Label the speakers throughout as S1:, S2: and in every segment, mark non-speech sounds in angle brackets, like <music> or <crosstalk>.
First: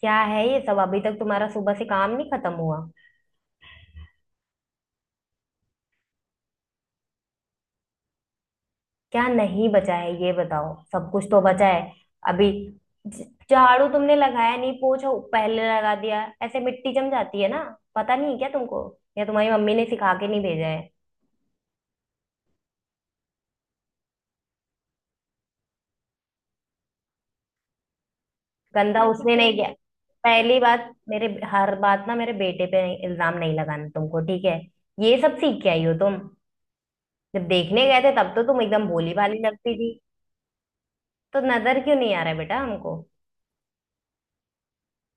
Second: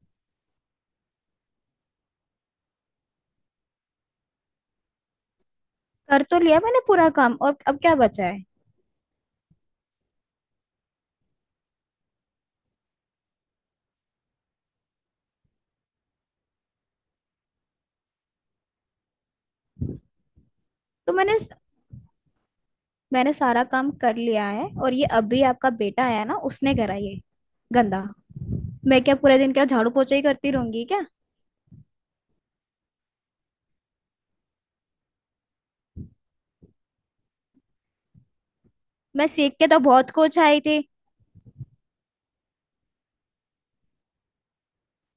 S1: क्या है ये सब। अभी तक तुम्हारा सुबह से काम नहीं खत्म हुआ।
S2: कर तो लिया मैंने पूरा काम। और अब क्या बचा है?
S1: क्या नहीं बचा है ये बताओ, सब कुछ तो बचा है। अभी ज- झाड़ू तुमने लगाया नहीं, पोछा पहले लगा दिया, ऐसे मिट्टी जम जाती है ना। पता नहीं क्या तुमको, या तुम्हारी मम्मी ने सिखा के नहीं भेजा है।
S2: तो मैंने मैंने सारा काम कर लिया है। और ये अभी आपका बेटा आया ना, उसने करा ये गंदा।
S1: गंदा
S2: मैं
S1: देखो,
S2: क्या
S1: उसने
S2: पूरे
S1: नहीं
S2: दिन
S1: तुम
S2: क्या
S1: किया।
S2: झाड़ू पोछा ही करती
S1: पहली
S2: रहूंगी
S1: बात,
S2: क्या?
S1: मेरे हर बात ना मेरे बेटे पे इल्जाम नहीं लगाना तुमको, ठीक है। ये सब सीख के आई हो तुम। जब देखने गए थे तब तो तुम एकदम भोली
S2: मैं
S1: भाली
S2: सीख के
S1: लगती
S2: तो
S1: थी।
S2: बहुत कुछ आई थी।
S1: तो नजर क्यों नहीं आ रहा है बेटा हमको।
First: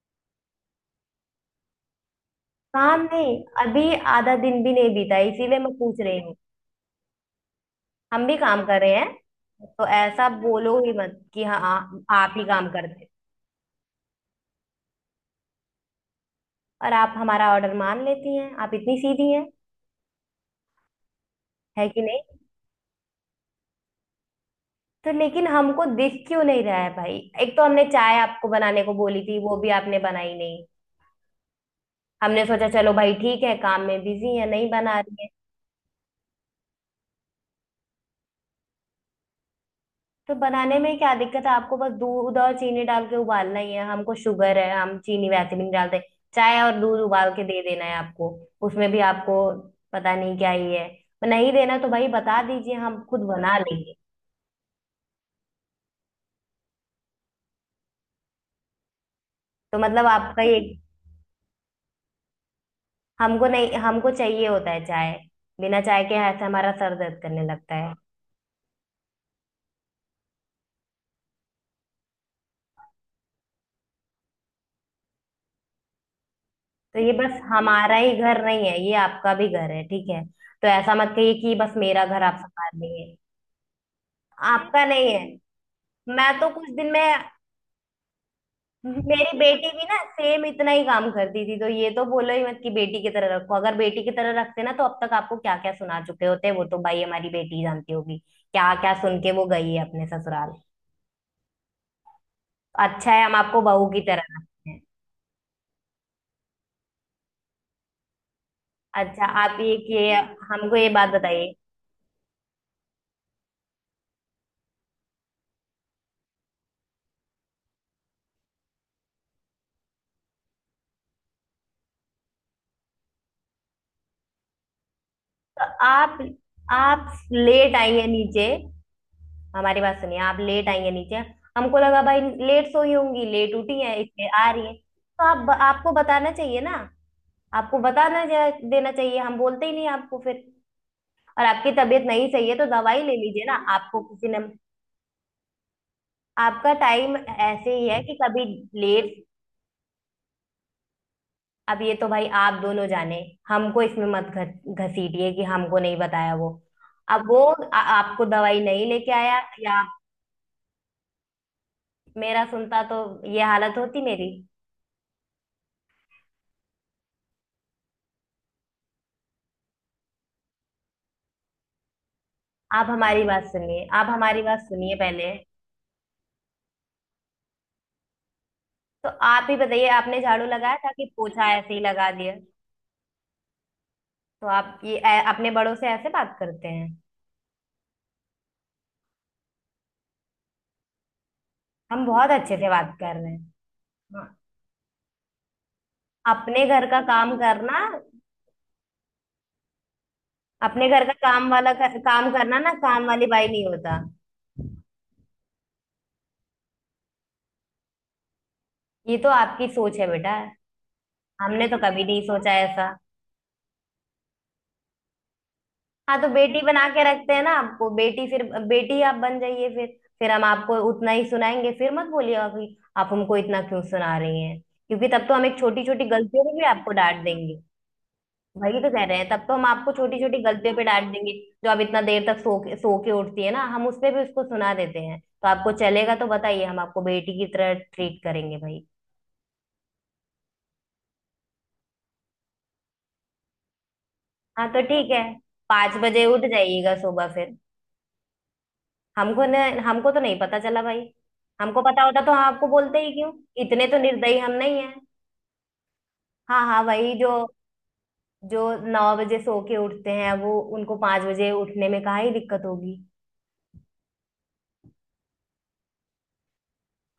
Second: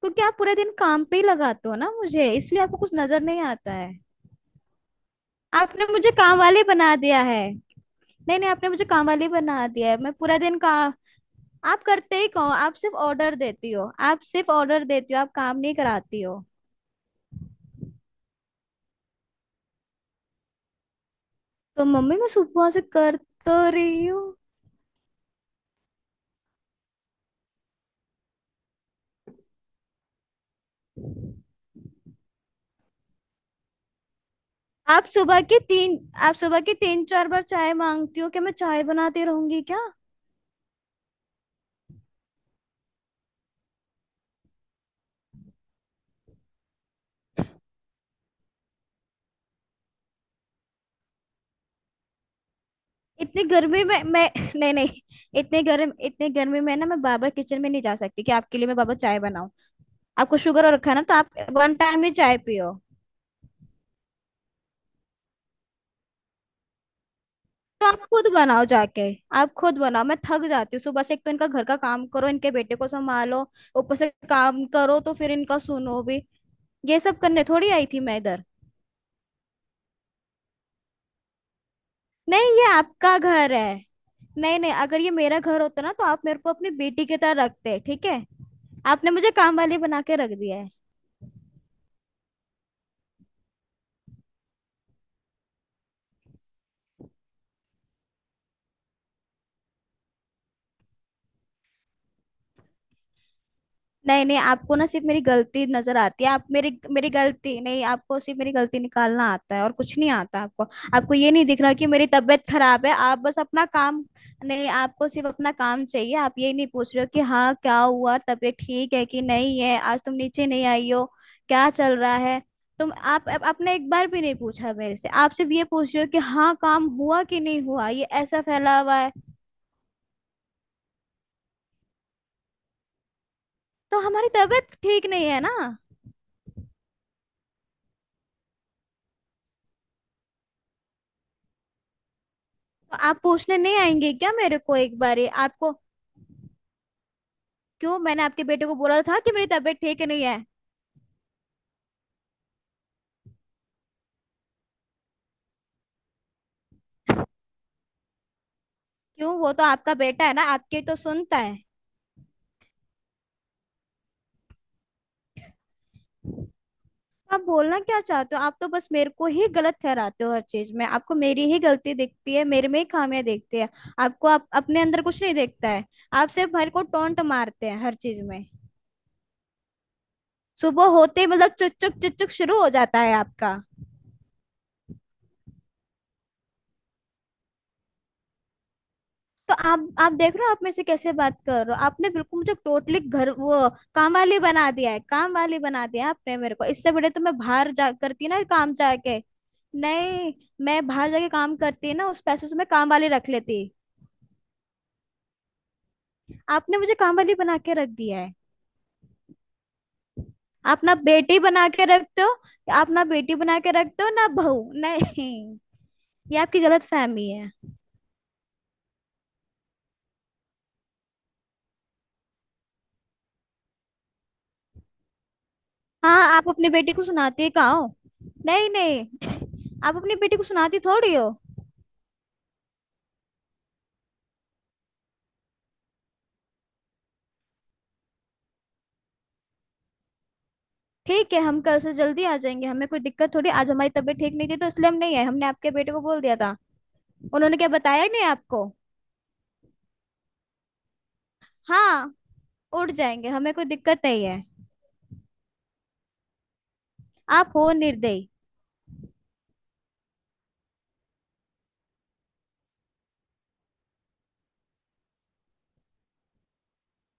S2: क्योंकि आप पूरे दिन काम पे ही लगाते हो ना मुझे, इसलिए आपको कुछ
S1: काम
S2: नजर
S1: नहीं,
S2: नहीं आता
S1: अभी
S2: है।
S1: आधा दिन भी नहीं बीता है, इसीलिए मैं
S2: आपने
S1: पूछ
S2: मुझे
S1: रही हूँ।
S2: काम वाली बना दिया है।
S1: हम भी
S2: नहीं नहीं,
S1: काम
S2: आपने
S1: कर
S2: मुझे
S1: रहे
S2: काम
S1: हैं।
S2: वाली बना
S1: तो
S2: दिया है। मैं
S1: ऐसा
S2: पूरा दिन
S1: बोलो ही
S2: काम।
S1: मत कि हाँ
S2: आप करते ही
S1: आप ही
S2: कहो।
S1: काम
S2: आप सिर्फ
S1: करते
S2: ऑर्डर देती हो, आप सिर्फ ऑर्डर देती हो, आप काम नहीं कराती हो।
S1: हो। और आप हमारा ऑर्डर मान लेती हैं, आप इतनी सीधी हैं,
S2: तो
S1: है कि
S2: मम्मी
S1: नहीं।
S2: मैं सुबह से कर तो रही हूँ।
S1: तो लेकिन हमको दिख क्यों नहीं रहा है भाई। एक तो हमने चाय आपको बनाने को बोली थी, वो भी आपने बनाई नहीं। हमने सोचा चलो भाई ठीक है, काम में बिजी है, नहीं बना
S2: आप
S1: रही है।
S2: सुबह के तीन। आप सुबह के तीन चार बार चाय मांगती हो, क्या मैं चाय बनाती रहूंगी क्या?
S1: तो बनाने में क्या दिक्कत है आपको, बस दूध और चीनी डाल के उबालना ही है। हमको शुगर है, हम चीनी वैसे भी नहीं डालते। चाय और दूध उबाल के दे देना है आपको। उसमें भी आपको पता नहीं क्या ही है। नहीं देना तो भाई बता दीजिए, हम खुद
S2: इतनी
S1: बना
S2: गर्मी
S1: लेंगे।
S2: में मैं <laughs> नहीं नहीं। इतने गर्म इतने गर्मी में ना मैं बाबा किचन में नहीं जा सकती कि आपके लिए मैं बाबा चाय बनाऊं।
S1: तो मतलब
S2: आपको
S1: आपका ये,
S2: शुगर हो रखा है ना, तो आप वन टाइम ही चाय पियो।
S1: हमको नहीं, हमको चाहिए होता है चाय। बिना चाय के ऐसे हमारा सर दर्द करने लगता
S2: तो
S1: है।
S2: आप खुद बनाओ जाके। आप खुद बनाओ, मैं थक जाती हूँ सुबह से। एक तो इनका घर का काम करो, इनके बेटे को संभालो, ऊपर से काम करो, तो फिर इनका सुनो भी।
S1: तो
S2: ये
S1: ये
S2: सब
S1: बस
S2: करने थोड़ी आई
S1: हमारा
S2: थी
S1: ही
S2: मैं
S1: घर
S2: इधर।
S1: नहीं है, ये आपका भी घर है, ठीक है। तो ऐसा मत कहिए कि बस मेरा घर आप
S2: नहीं, ये
S1: संभाल लेंगे।
S2: आपका घर है। नहीं नहीं,
S1: आपका
S2: अगर ये
S1: नहीं है।
S2: मेरा घर होता ना, तो आप
S1: मैं
S2: मेरे
S1: तो
S2: को
S1: कुछ
S2: अपनी
S1: दिन में,
S2: बेटी की तरह रखते। ठीक है। आपने मुझे
S1: मेरी
S2: काम
S1: बेटी
S2: वाली
S1: भी ना
S2: बना के रख
S1: सेम
S2: दिया है।
S1: इतना ही काम करती थी। तो ये तो बोलो ही मत कि बेटी की तरह रखो। अगर बेटी की तरह रखते ना तो अब तक आपको क्या क्या सुना चुके होते। वो तो भाई हमारी बेटी जानती होगी क्या क्या सुन के वो गई है अपने ससुराल। अच्छा है हम आपको बहू की तरह
S2: नहीं नहीं,
S1: रखते
S2: आपको
S1: हैं।
S2: ना सिर्फ मेरी गलती नजर आती है। आप मेरी मेरी गलती नहीं, आपको सिर्फ मेरी गलती निकालना
S1: अच्छा
S2: आता
S1: आप
S2: है, और
S1: ये
S2: कुछ
S1: कि
S2: नहीं आता आपको।
S1: हमको ये बात
S2: आपको ये नहीं
S1: बताइए।
S2: दिख रहा कि मेरी तबीयत खराब है। आप बस अपना काम। नहीं, आपको सिर्फ अपना काम चाहिए। आप ये नहीं पूछ रहे हो कि हाँ, क्या हुआ, तबीयत ठीक है कि नहीं है, आज तुम नीचे नहीं आई हो, क्या चल रहा है। तुम आपने एक बार भी नहीं पूछा मेरे से। आप सिर्फ ये
S1: तो
S2: पूछ रहे हो
S1: आप
S2: कि हाँ, काम
S1: आप
S2: हुआ कि नहीं
S1: लेट
S2: हुआ, ये
S1: आएंगे
S2: ऐसा
S1: नीचे।
S2: फैला हुआ है।
S1: हमारी बात सुनिए, आप लेट आएंगे नीचे, हमको लगा भाई लेट सोई होंगी, लेट उठी है
S2: तो हमारी
S1: इसलिए आ रही
S2: तबीयत
S1: है।
S2: ठीक
S1: तो
S2: नहीं है
S1: आप,
S2: ना।
S1: आपको बताना चाहिए ना। आपको देना चाहिए, हम बोलते ही नहीं आपको फिर। और आपकी तबीयत नहीं सही है तो
S2: तो
S1: दवाई ले
S2: आप
S1: लीजिए ना,
S2: पूछने नहीं
S1: आपको
S2: आएंगे
S1: किसी
S2: क्या
S1: ने।
S2: मेरे को एक बारी आपको।
S1: आपका टाइम ऐसे ही
S2: क्यों?
S1: है कि
S2: मैंने
S1: कभी
S2: आपके बेटे को बोला
S1: लेट।
S2: था कि मेरी तबीयत ठीक नहीं है।
S1: अब ये तो भाई आप दोनों जाने, हमको इसमें मत घसीटिए कि हमको नहीं बताया वो। अब वो आपको दवाई नहीं लेके
S2: क्यों,
S1: आया
S2: वो तो
S1: या आप।
S2: आपका बेटा है ना, आपके तो सुनता है।
S1: मेरा सुनता तो ये हालत होती मेरी।
S2: तो आप बोलना क्या चाहते हो? आप तो बस मेरे को ही गलत ठहराते हो, हर चीज में आपको मेरी ही गलती दिखती है, मेरे में ही
S1: आप हमारी
S2: खामियां
S1: बात
S2: दिखती है।
S1: सुनिए, आप
S2: आपको
S1: हमारी
S2: आप
S1: बात
S2: अपने
S1: सुनिए
S2: अंदर कुछ
S1: पहले।
S2: नहीं दिखता है। आप सिर्फ मेरे को टोंट मारते हैं हर चीज में।
S1: तो आप ही बताइए आपने झाड़ू लगाया
S2: सुबह
S1: था कि
S2: होते ही
S1: पोछा
S2: मतलब
S1: ऐसे
S2: चुक
S1: ही
S2: चुक
S1: लगा
S2: चुक चुक
S1: दिया।
S2: शुरू हो जाता है आपका।
S1: तो आप ये अपने बड़ों से ऐसे बात करते हैं।
S2: तो आप देख रहे हो आप में से कैसे बात कर रहे हो।
S1: हम
S2: आपने
S1: बहुत
S2: बिल्कुल मुझे
S1: अच्छे से बात
S2: टोटली
S1: कर
S2: घर
S1: रहे हैं।
S2: वो काम
S1: हाँ,
S2: वाली बना दिया है। काम वाली बना दिया है आपने मेरे
S1: अपने
S2: को।
S1: घर
S2: इससे
S1: का
S2: बड़े तो
S1: काम
S2: मैं बाहर
S1: करना।
S2: जा करती ना काम जाके। नहीं, मैं
S1: अपने घर
S2: बाहर
S1: का
S2: जाके काम करती ना, उस
S1: काम
S2: पैसों से
S1: करना
S2: मैं
S1: ना,
S2: काम
S1: काम
S2: वाली
S1: वाली
S2: रख
S1: बाई
S2: लेती।
S1: नहीं होता।
S2: आपने मुझे काम वाली बना के रख दिया है।
S1: ये तो आपकी सोच है बेटा,
S2: आप ना बेटी
S1: हमने
S2: बना
S1: तो
S2: के
S1: कभी नहीं
S2: रखते हो।
S1: सोचा
S2: आप
S1: ऐसा।
S2: ना बेटी बना के रखते हो ना बहू, नहीं।
S1: हाँ तो
S2: ये आपकी
S1: बेटी
S2: गलत
S1: बना के
S2: फहमी
S1: रखते हैं ना
S2: है।
S1: आपको, बेटी, फिर बेटी आप बन जाइए फिर। फिर हम आपको उतना ही सुनाएंगे, फिर मत बोलिएगा कि आप हमको इतना क्यों सुना रही हैं, क्योंकि तब तो हम एक छोटी छोटी
S2: हाँ,
S1: गलतियों
S2: आप
S1: में भी
S2: अपनी
S1: आपको
S2: बेटी को
S1: डांट
S2: सुनाते
S1: देंगे।
S2: कहाँ हो? नहीं
S1: वही तो कह रहे हैं,
S2: नहीं,
S1: तब तो हम आपको
S2: आप अपनी
S1: छोटी
S2: बेटी
S1: छोटी
S2: को
S1: गलतियों
S2: सुनाती
S1: पे डांट
S2: थोड़ी हो।
S1: देंगे। जो आप इतना देर तक सो के उठती है ना, हम उस पे भी उसको सुना देते हैं। तो आपको चलेगा तो बताइए, हम आपको बेटी की तरह ट्रीट करेंगे भाई।
S2: ठीक है, हम कल से जल्दी आ जाएंगे, हमें कोई दिक्कत थोड़ी। आज हमारी तबीयत ठीक नहीं थी
S1: हाँ
S2: तो
S1: तो
S2: इसलिए हम
S1: ठीक
S2: नहीं
S1: है,
S2: आए, हमने आपके बेटे
S1: पाँच
S2: को बोल
S1: बजे
S2: दिया
S1: उठ
S2: था।
S1: जाइएगा सुबह फिर।
S2: उन्होंने क्या बताया ही नहीं आपको?
S1: हमको न, हमको तो नहीं पता चला भाई। हमको पता
S2: हाँ।
S1: होता तो हम आपको
S2: उड़
S1: बोलते ही
S2: जाएंगे,
S1: क्यों।
S2: हमें कोई
S1: इतने तो
S2: दिक्कत नहीं
S1: निर्दयी
S2: है।
S1: हम नहीं है। हाँ हाँ, वही जो,
S2: आप हो निर्दयी।
S1: जो 9 बजे सो के उठते हैं वो उनको 5 बजे उठने में काहे ही दिक्कत होगी।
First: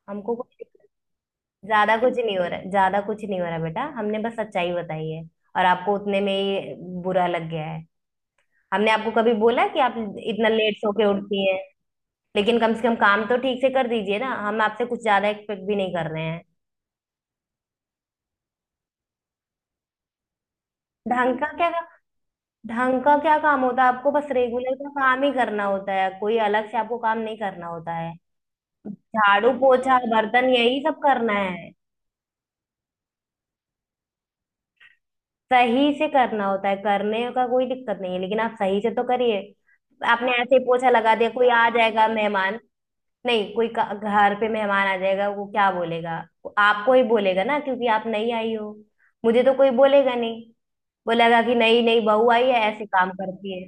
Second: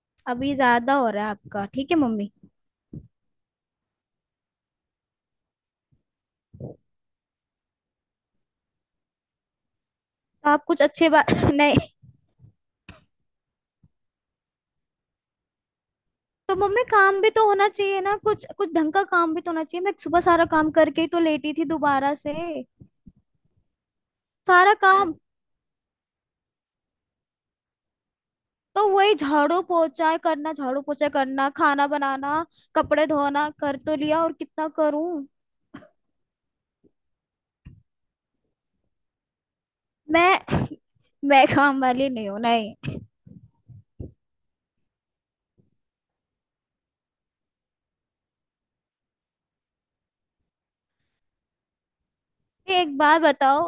S1: हमको
S2: अभी
S1: कुछ,
S2: ज्यादा हो रहा है आपका, ठीक
S1: ज्यादा
S2: है
S1: कुछ
S2: मम्मी।
S1: नहीं हो रहा है, ज्यादा कुछ नहीं हो रहा है बेटा। हमने बस सच्चाई बताई है और आपको उतने में ही बुरा लग गया है। हमने आपको कभी बोला कि आप इतना
S2: तो आप
S1: लेट
S2: कुछ
S1: सो के
S2: अच्छे बात
S1: उठती
S2: <laughs>
S1: हैं।
S2: नहीं।
S1: लेकिन कम से कम काम तो ठीक से कर दीजिए ना, हम आपसे कुछ ज्यादा एक्सपेक्ट भी नहीं कर रहे हैं।
S2: तो मम्मी काम भी तो होना चाहिए ना, कुछ कुछ ढंग का काम भी तो होना चाहिए। मैं सुबह सारा काम करके ही तो
S1: ढंग का
S2: लेटी थी
S1: क्या,
S2: दोबारा से।
S1: ढंग का क्या काम होता है। आपको बस रेगुलर
S2: सारा
S1: का
S2: काम
S1: काम ही करना होता है, कोई अलग से आपको काम नहीं करना होता है।
S2: तो वही
S1: झाड़ू
S2: झाड़ू
S1: पोछा
S2: पोछा
S1: बर्तन
S2: करना,
S1: यही
S2: झाड़ू
S1: सब
S2: पोछा
S1: करना
S2: करना,
S1: है।
S2: खाना बनाना, कपड़े धोना, कर तो लिया, और कितना करूं?
S1: सही से करना होता है, करने का कोई दिक्कत नहीं है, लेकिन आप सही से तो करिए। आपने ऐसे ही
S2: मैं
S1: पोछा लगा दिया,
S2: मैं
S1: कोई आ
S2: काम
S1: जाएगा
S2: वाली नहीं हूँ।
S1: मेहमान।
S2: नहीं।
S1: नहीं, कोई घर पे मेहमान आ जाएगा, वो क्या बोलेगा। वो आपको ही बोलेगा ना, क्योंकि आप नहीं आई हो। मुझे तो कोई बोलेगा नहीं। बोलेगा कि नहीं नहीं, बहू आई है ऐसे
S2: एक
S1: काम
S2: बात
S1: करती
S2: बताओ।
S1: है।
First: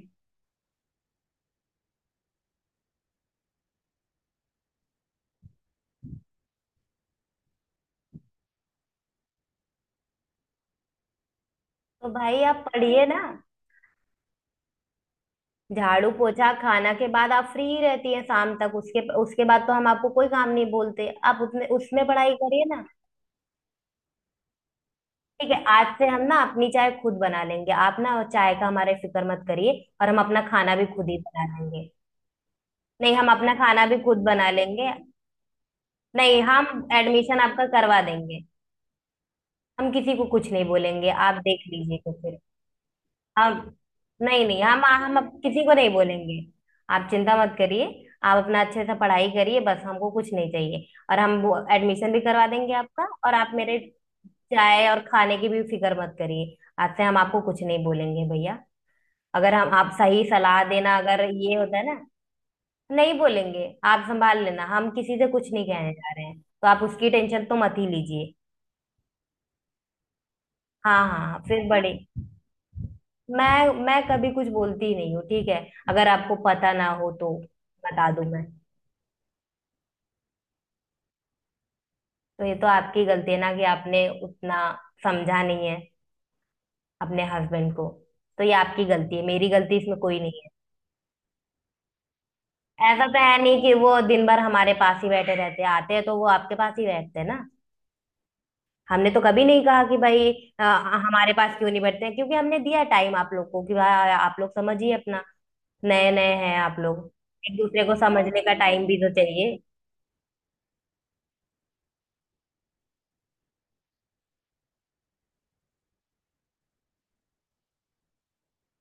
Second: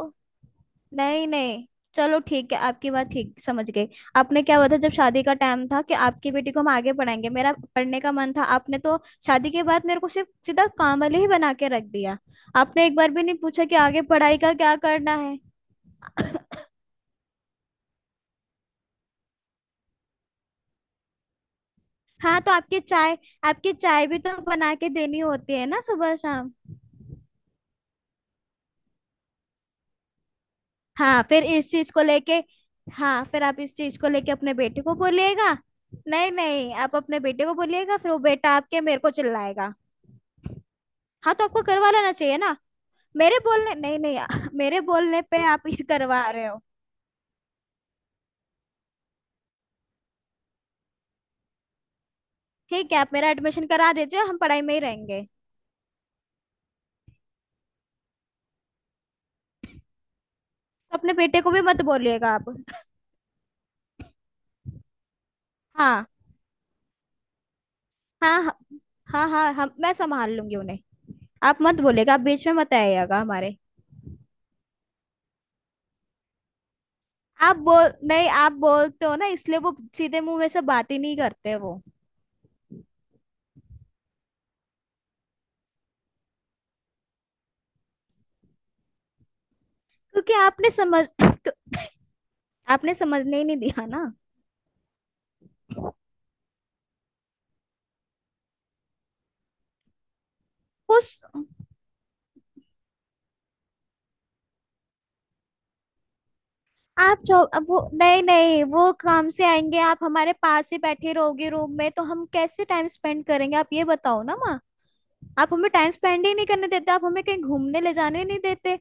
S2: नहीं नहीं, चलो ठीक है, आपकी बात ठीक समझ गई। आपने क्या बताया जब शादी का टाइम था? कि आपकी बेटी को हम आगे पढ़ाएंगे। मेरा पढ़ने का मन था। आपने तो शादी के बाद मेरे को सिर्फ सीधा काम वाले ही बना के रख
S1: तो
S2: दिया।
S1: भाई आप
S2: आपने एक
S1: पढ़िए
S2: बार
S1: ना।
S2: भी नहीं पूछा कि आगे पढ़ाई का क्या करना है।
S1: झाड़ू पोछा खाना के बाद आप फ्री रहती है शाम तक, उसके उसके बाद तो हम आपको कोई काम नहीं बोलते। आप उसमें उसमें पढ़ाई
S2: हाँ तो
S1: करिए
S2: आपकी
S1: ना।
S2: चाय। आपकी चाय भी तो बना के देनी
S1: ठीक
S2: होती
S1: है,
S2: है ना
S1: आज से
S2: सुबह
S1: हम ना
S2: शाम।
S1: अपनी चाय खुद बना लेंगे, आप ना चाय का हमारे फिक्र मत करिए। और हम अपना खाना भी खुद ही
S2: हाँ
S1: बना
S2: फिर इस
S1: लेंगे।
S2: चीज को लेके।
S1: नहीं,
S2: हाँ
S1: हम
S2: फिर
S1: अपना
S2: आप इस
S1: खाना भी
S2: चीज को
S1: खुद
S2: लेके
S1: बना
S2: अपने बेटे
S1: लेंगे।
S2: को बोलिएगा। नहीं
S1: नहीं,
S2: नहीं,
S1: हम
S2: आप अपने
S1: एडमिशन
S2: बेटे को
S1: आपका
S2: बोलिएगा,
S1: करवा
S2: फिर वो
S1: देंगे।
S2: बेटा आपके, मेरे को चिल्लाएगा।
S1: हम किसी को कुछ नहीं बोलेंगे, आप
S2: हाँ, तो
S1: देख
S2: आपको करवा
S1: लीजिएगा
S2: लेना चाहिए
S1: फिर।
S2: ना। मेरे
S1: हम
S2: बोलने नहीं नहीं,
S1: नहीं
S2: <laughs>
S1: नहीं
S2: मेरे
S1: हम
S2: बोलने पे
S1: किसी
S2: आप
S1: को
S2: ये
S1: नहीं
S2: करवा
S1: बोलेंगे,
S2: रहे हो।
S1: आप चिंता मत करिए। आप अपना अच्छे से पढ़ाई करिए, बस हमको कुछ नहीं चाहिए, और हम वो एडमिशन भी करवा देंगे
S2: ठीक है,
S1: आपका।
S2: आप मेरा
S1: और आप
S2: एडमिशन
S1: मेरे
S2: करा दीजिए, हम पढ़ाई में ही
S1: चाय और
S2: रहेंगे।
S1: खाने की भी फिक्र मत करिए। आज से हम आपको कुछ नहीं बोलेंगे भैया। अगर हम आप सही सलाह देना
S2: तो अपने
S1: अगर
S2: बेटे को
S1: ये
S2: भी
S1: होता
S2: मत
S1: है ना,
S2: बोलिएगा आप।
S1: नहीं बोलेंगे। आप संभाल लेना, हम किसी से कुछ नहीं कहने
S2: हाँ
S1: जा रहे हैं, तो आप उसकी टेंशन तो मत ही लीजिए।
S2: हाँ हाँ हाँ हाँ। हम मैं संभाल लूंगी उन्हें।
S1: हाँ हाँ हाँ,
S2: आप
S1: फिर
S2: मत
S1: बड़े।
S2: बोलिएगा, आप बीच में मत आइएगा हमारे।
S1: मैं कभी कुछ बोलती ही नहीं हूँ ठीक है, अगर आपको पता ना हो तो
S2: आप बोल
S1: बता दूं
S2: नहीं,
S1: मैं।
S2: आप बोलते हो ना, इसलिए वो सीधे मुंह में से बात ही नहीं करते वो।
S1: तो ये तो आपकी गलती है ना कि आपने उतना समझा नहीं है अपने हस्बैंड को। तो ये आपकी गलती है, मेरी गलती इसमें कोई
S2: क्योंकि
S1: नहीं है।
S2: आपने
S1: ऐसा तो है
S2: समझने ही नहीं
S1: नहीं कि
S2: दिया
S1: वो
S2: ना।
S1: दिन भर हमारे पास ही बैठे रहते हैं, आते हैं तो वो आपके पास ही बैठते हैं ना। हमने तो कभी नहीं कहा कि भाई अ,
S2: उस,
S1: हमारे पास क्यों नहीं बैठते हैं, क्योंकि हमने दिया टाइम आप लोग को कि भाई आप लोग समझिए अपना। नए नए हैं आप लोग,
S2: आप जो,
S1: एक
S2: अब वो
S1: दूसरे को
S2: नहीं
S1: समझने का
S2: नहीं,
S1: टाइम
S2: वो
S1: भी तो
S2: काम से
S1: चाहिए।
S2: आएंगे। आप हमारे पास ही बैठे रहोगे रूम में, तो हम कैसे टाइम स्पेंड करेंगे, आप ये बताओ ना माँ। आप हमें टाइम स्पेंड ही नहीं करने देते, आप हमें कहीं घूमने ले जाने नहीं देते।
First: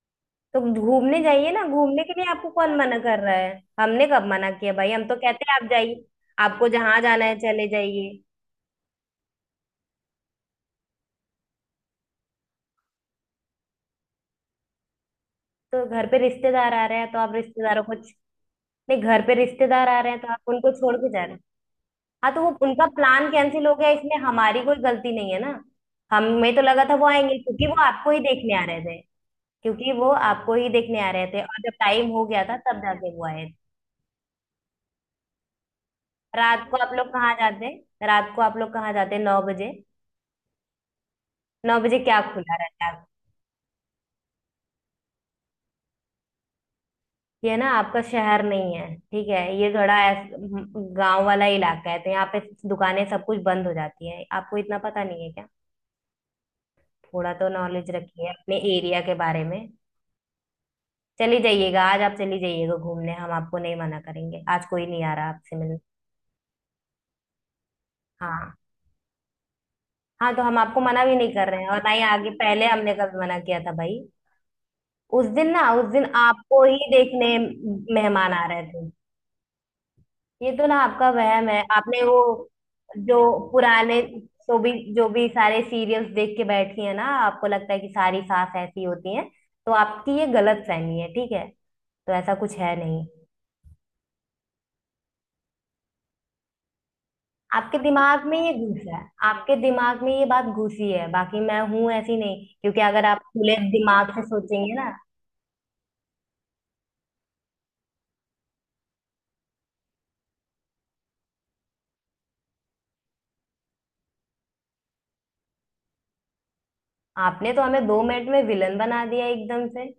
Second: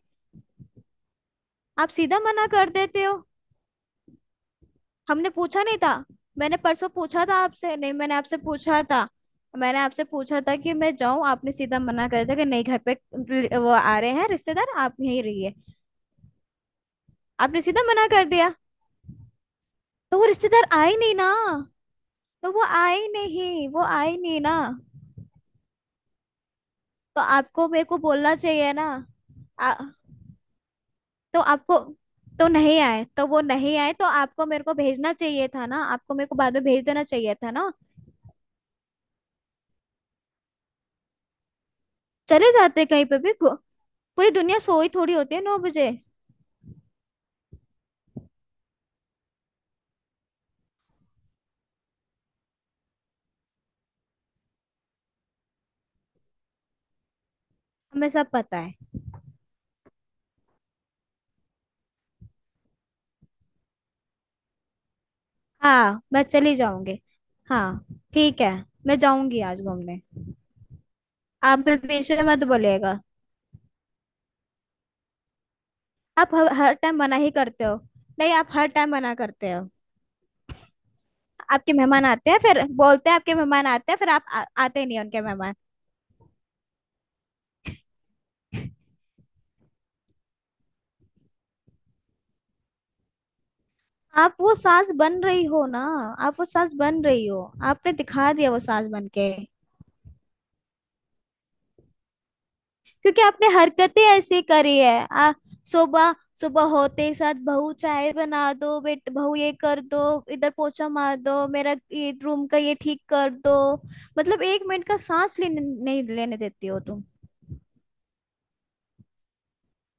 S1: तो घूमने जाइए ना,
S2: आप
S1: घूमने के
S2: सीधा
S1: लिए
S2: मना
S1: आपको
S2: कर
S1: कौन मना
S2: देते हो।
S1: कर रहा है। हमने कब मना किया भाई, हम तो
S2: हमने
S1: कहते हैं
S2: पूछा
S1: आप
S2: नहीं था?
S1: जाइए।
S2: मैंने
S1: आपको
S2: परसों
S1: जहां जाना
S2: पूछा था
S1: है चले
S2: आपसे, नहीं,
S1: जाइए।
S2: मैंने आपसे पूछा था। मैंने आपसे पूछा था कि मैं जाऊं, आपने सीधा मना कर दिया कि नहीं, घर पे वो आ रहे हैं रिश्तेदार, आप यहीं रहिए।
S1: तो घर पे रिश्तेदार आ रहे हैं तो आप
S2: आपने सीधा
S1: रिश्तेदारों को,
S2: मना कर
S1: नहीं
S2: दिया।
S1: घर पे रिश्तेदार आ रहे
S2: तो
S1: हैं
S2: वो
S1: तो आप
S2: रिश्तेदार
S1: उनको छोड़
S2: आए
S1: के
S2: नहीं
S1: जा
S2: ना।
S1: रहे हैं। हाँ तो वो
S2: तो वो
S1: उनका
S2: आए
S1: प्लान कैंसिल
S2: नहीं,
S1: हो
S2: वो
S1: गया, इसमें
S2: आए नहीं ना।
S1: हमारी कोई गलती नहीं है ना। हमें तो लगा था वो
S2: तो
S1: आएंगे क्योंकि
S2: आपको
S1: वो
S2: मेरे को
S1: आपको ही
S2: बोलना
S1: देखने आ
S2: चाहिए
S1: रहे
S2: ना।
S1: थे।
S2: आ,
S1: क्योंकि वो आपको ही देखने आ रहे
S2: तो
S1: थे, और जब
S2: आपको
S1: टाइम हो गया
S2: तो
S1: था
S2: नहीं
S1: तब
S2: आए,
S1: जाके
S2: तो
S1: वो
S2: वो
S1: आए थे।
S2: नहीं आए, तो आपको मेरे को भेजना चाहिए था ना। आपको मेरे को बाद में
S1: रात को
S2: भेज
S1: आप
S2: देना
S1: लोग कहाँ
S2: चाहिए था ना।
S1: जाते। रात को आप लोग कहाँ जाते 9 बजे। नौ बजे क्या
S2: चले
S1: खुला रहता
S2: जाते
S1: है।
S2: कहीं पे भी पूरी दुनिया सोई थोड़ी होती है 9 बजे।
S1: ये ना आपका शहर नहीं है ठीक है, ये थोड़ा गांव वाला इलाका है, तो यहाँ पे दुकानें सब कुछ बंद हो जाती है। आपको इतना पता नहीं है क्या। थोड़ा तो नॉलेज
S2: हमें
S1: रखिए
S2: सब
S1: अपने
S2: पता है।
S1: एरिया के बारे में। चली जाइएगा आज, आप चली जाइएगा घूमने, हम आपको नहीं मना करेंगे, आज कोई नहीं आ रहा आपसे मिलने।
S2: हाँ, मैं चली जाऊंगी। हाँ, ठीक है।
S1: हाँ।
S2: मैं जाऊंगी आज घूमने।
S1: हाँ तो हम आपको मना भी नहीं कर
S2: आप
S1: रहे हैं,
S2: भी
S1: और ना ही
S2: बीच में
S1: आगे
S2: मत
S1: पहले हमने
S2: बोलिएगा।
S1: कभी मना किया था भाई। उस दिन ना, उस दिन
S2: आप हर
S1: आपको
S2: हर
S1: ही
S2: टाइम मना ही
S1: देखने
S2: करते हो।
S1: मेहमान
S2: नहीं,
S1: आ
S2: आप
S1: रहे
S2: हर
S1: थे।
S2: टाइम मना करते हो।
S1: ये तो ना आपका वहम है।
S2: आपके
S1: आपने
S2: मेहमान
S1: वो
S2: आते हैं फिर बोलते हैं,
S1: जो
S2: आपके मेहमान आते हैं
S1: पुराने,
S2: फिर आप आते नहीं हैं
S1: जो
S2: उनके
S1: भी
S2: मेहमान।
S1: सारे सीरियल्स देख के बैठी है ना, आपको लगता है कि सारी सास ऐसी होती हैं। तो आपकी ये गलत फहमी है ठीक है, तो ऐसा कुछ है नहीं।
S2: आप वो सास बन रही हो ना। आप वो सास बन रही हो।
S1: आपके
S2: आपने
S1: दिमाग
S2: दिखा
S1: में
S2: दिया
S1: ये
S2: वो सास
S1: घुसा है,
S2: बन के।
S1: आपके दिमाग में ये बात घुसी है, बाकी मैं हूं ऐसी नहीं। क्योंकि अगर आप
S2: क्योंकि आपने
S1: खुले
S2: हरकतें
S1: दिमाग से
S2: ऐसी
S1: सोचेंगे
S2: करी
S1: ना,
S2: है। सुबह, सुबह होते ही साथ बहू चाय बना दो, बेट बहू ये कर दो। इधर पोछा मार दो, मेरा ये रूम का ये ठीक कर दो, मतलब एक मिनट का सांस लेने नहीं लेने देती हो तुम।
S1: आपने तो हमें 2 मिनट में विलन बना दिया एकदम से।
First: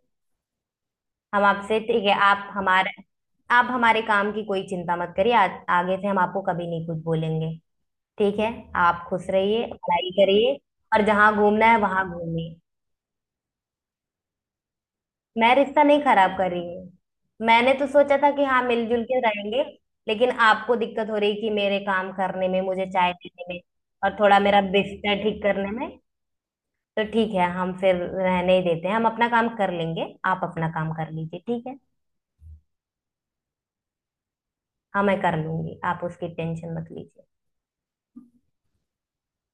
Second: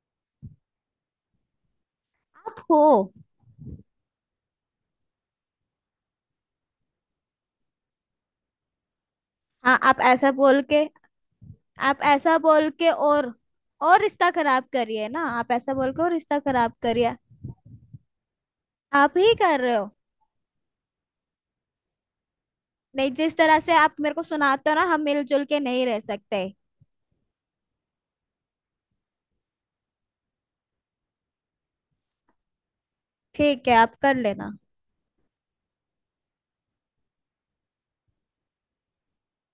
S1: हम आपसे ठीक है, आप
S2: आप
S1: हमारे,
S2: हो।
S1: आप हमारे काम की कोई चिंता मत करिए। आगे से हम आपको कभी नहीं कुछ बोलेंगे, ठीक है। आप खुश रहिए,
S2: हाँ,
S1: पढ़ाई करिए, और जहां घूमना है
S2: आप
S1: वहां
S2: ऐसा
S1: घूमिए।
S2: बोल के और रिश्ता खराब करिए ना। आप
S1: मैं
S2: ऐसा
S1: रिश्ता
S2: बोल
S1: नहीं
S2: के और
S1: खराब
S2: रिश्ता
S1: कर
S2: खराब
S1: रही हूँ,
S2: करिए।
S1: मैंने तो सोचा था कि हाँ मिलजुल
S2: आप
S1: के
S2: ही कर
S1: रहेंगे।
S2: रहे हो।
S1: लेकिन आपको दिक्कत हो रही कि मेरे काम करने में, मुझे
S2: नहीं,
S1: चाय
S2: जिस
S1: देने
S2: तरह
S1: में,
S2: से आप मेरे
S1: और
S2: को
S1: थोड़ा मेरा
S2: सुनाते हो ना, हम
S1: बिस्तर ठीक
S2: मिलजुल के
S1: करने
S2: नहीं
S1: में।
S2: रह सकते।
S1: तो ठीक है, हम फिर रहने ही देते हैं, हम अपना काम कर लेंगे आप अपना काम कर लीजिए ठीक है।
S2: ठीक है, आप कर लेना।
S1: हाँ मैं कर लूंगी, आप उसकी टेंशन मत लीजिए।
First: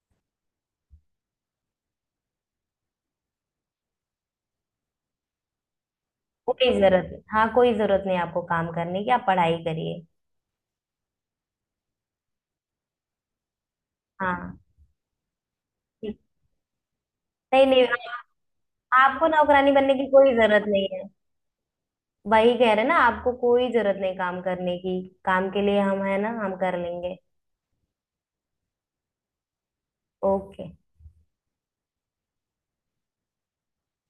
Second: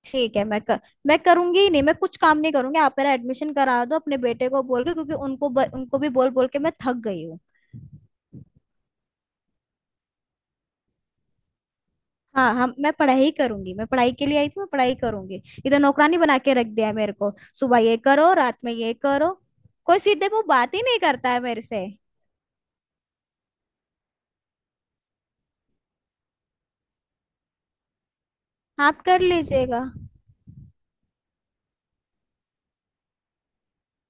S2: ठीक है, मैं करूंगी ही नहीं, मैं कुछ काम नहीं करूंगी। आप मेरा एडमिशन करा दो अपने बेटे को बोल के, क्योंकि उनको भी बोल बोल के
S1: कोई
S2: मैं थक
S1: जरूरत नहीं,
S2: गई हूँ।
S1: हाँ कोई जरूरत नहीं आपको काम करने की, आप पढ़ाई करिए।
S2: हाँ, हम मैं पढ़ाई करूंगी, मैं पढ़ाई के लिए आई
S1: हाँ,
S2: थी, मैं पढ़ाई करूंगी, इधर
S1: ठीक।
S2: नौकरानी बना के रख दिया है मेरे को।
S1: नहीं
S2: सुबह
S1: नहीं
S2: ये करो,
S1: आप-
S2: रात में ये
S1: आपको
S2: करो।
S1: नौकरानी बनने
S2: कोई
S1: की
S2: सीधे
S1: कोई
S2: मुंह
S1: जरूरत
S2: बात ही
S1: नहीं
S2: नहीं
S1: है।
S2: करता है मेरे से।
S1: वही कह रहे ना, आपको कोई जरूरत नहीं काम करने की। काम के लिए हम है ना, हम कर लेंगे।
S2: आप कर लीजिएगा।
S1: ओके।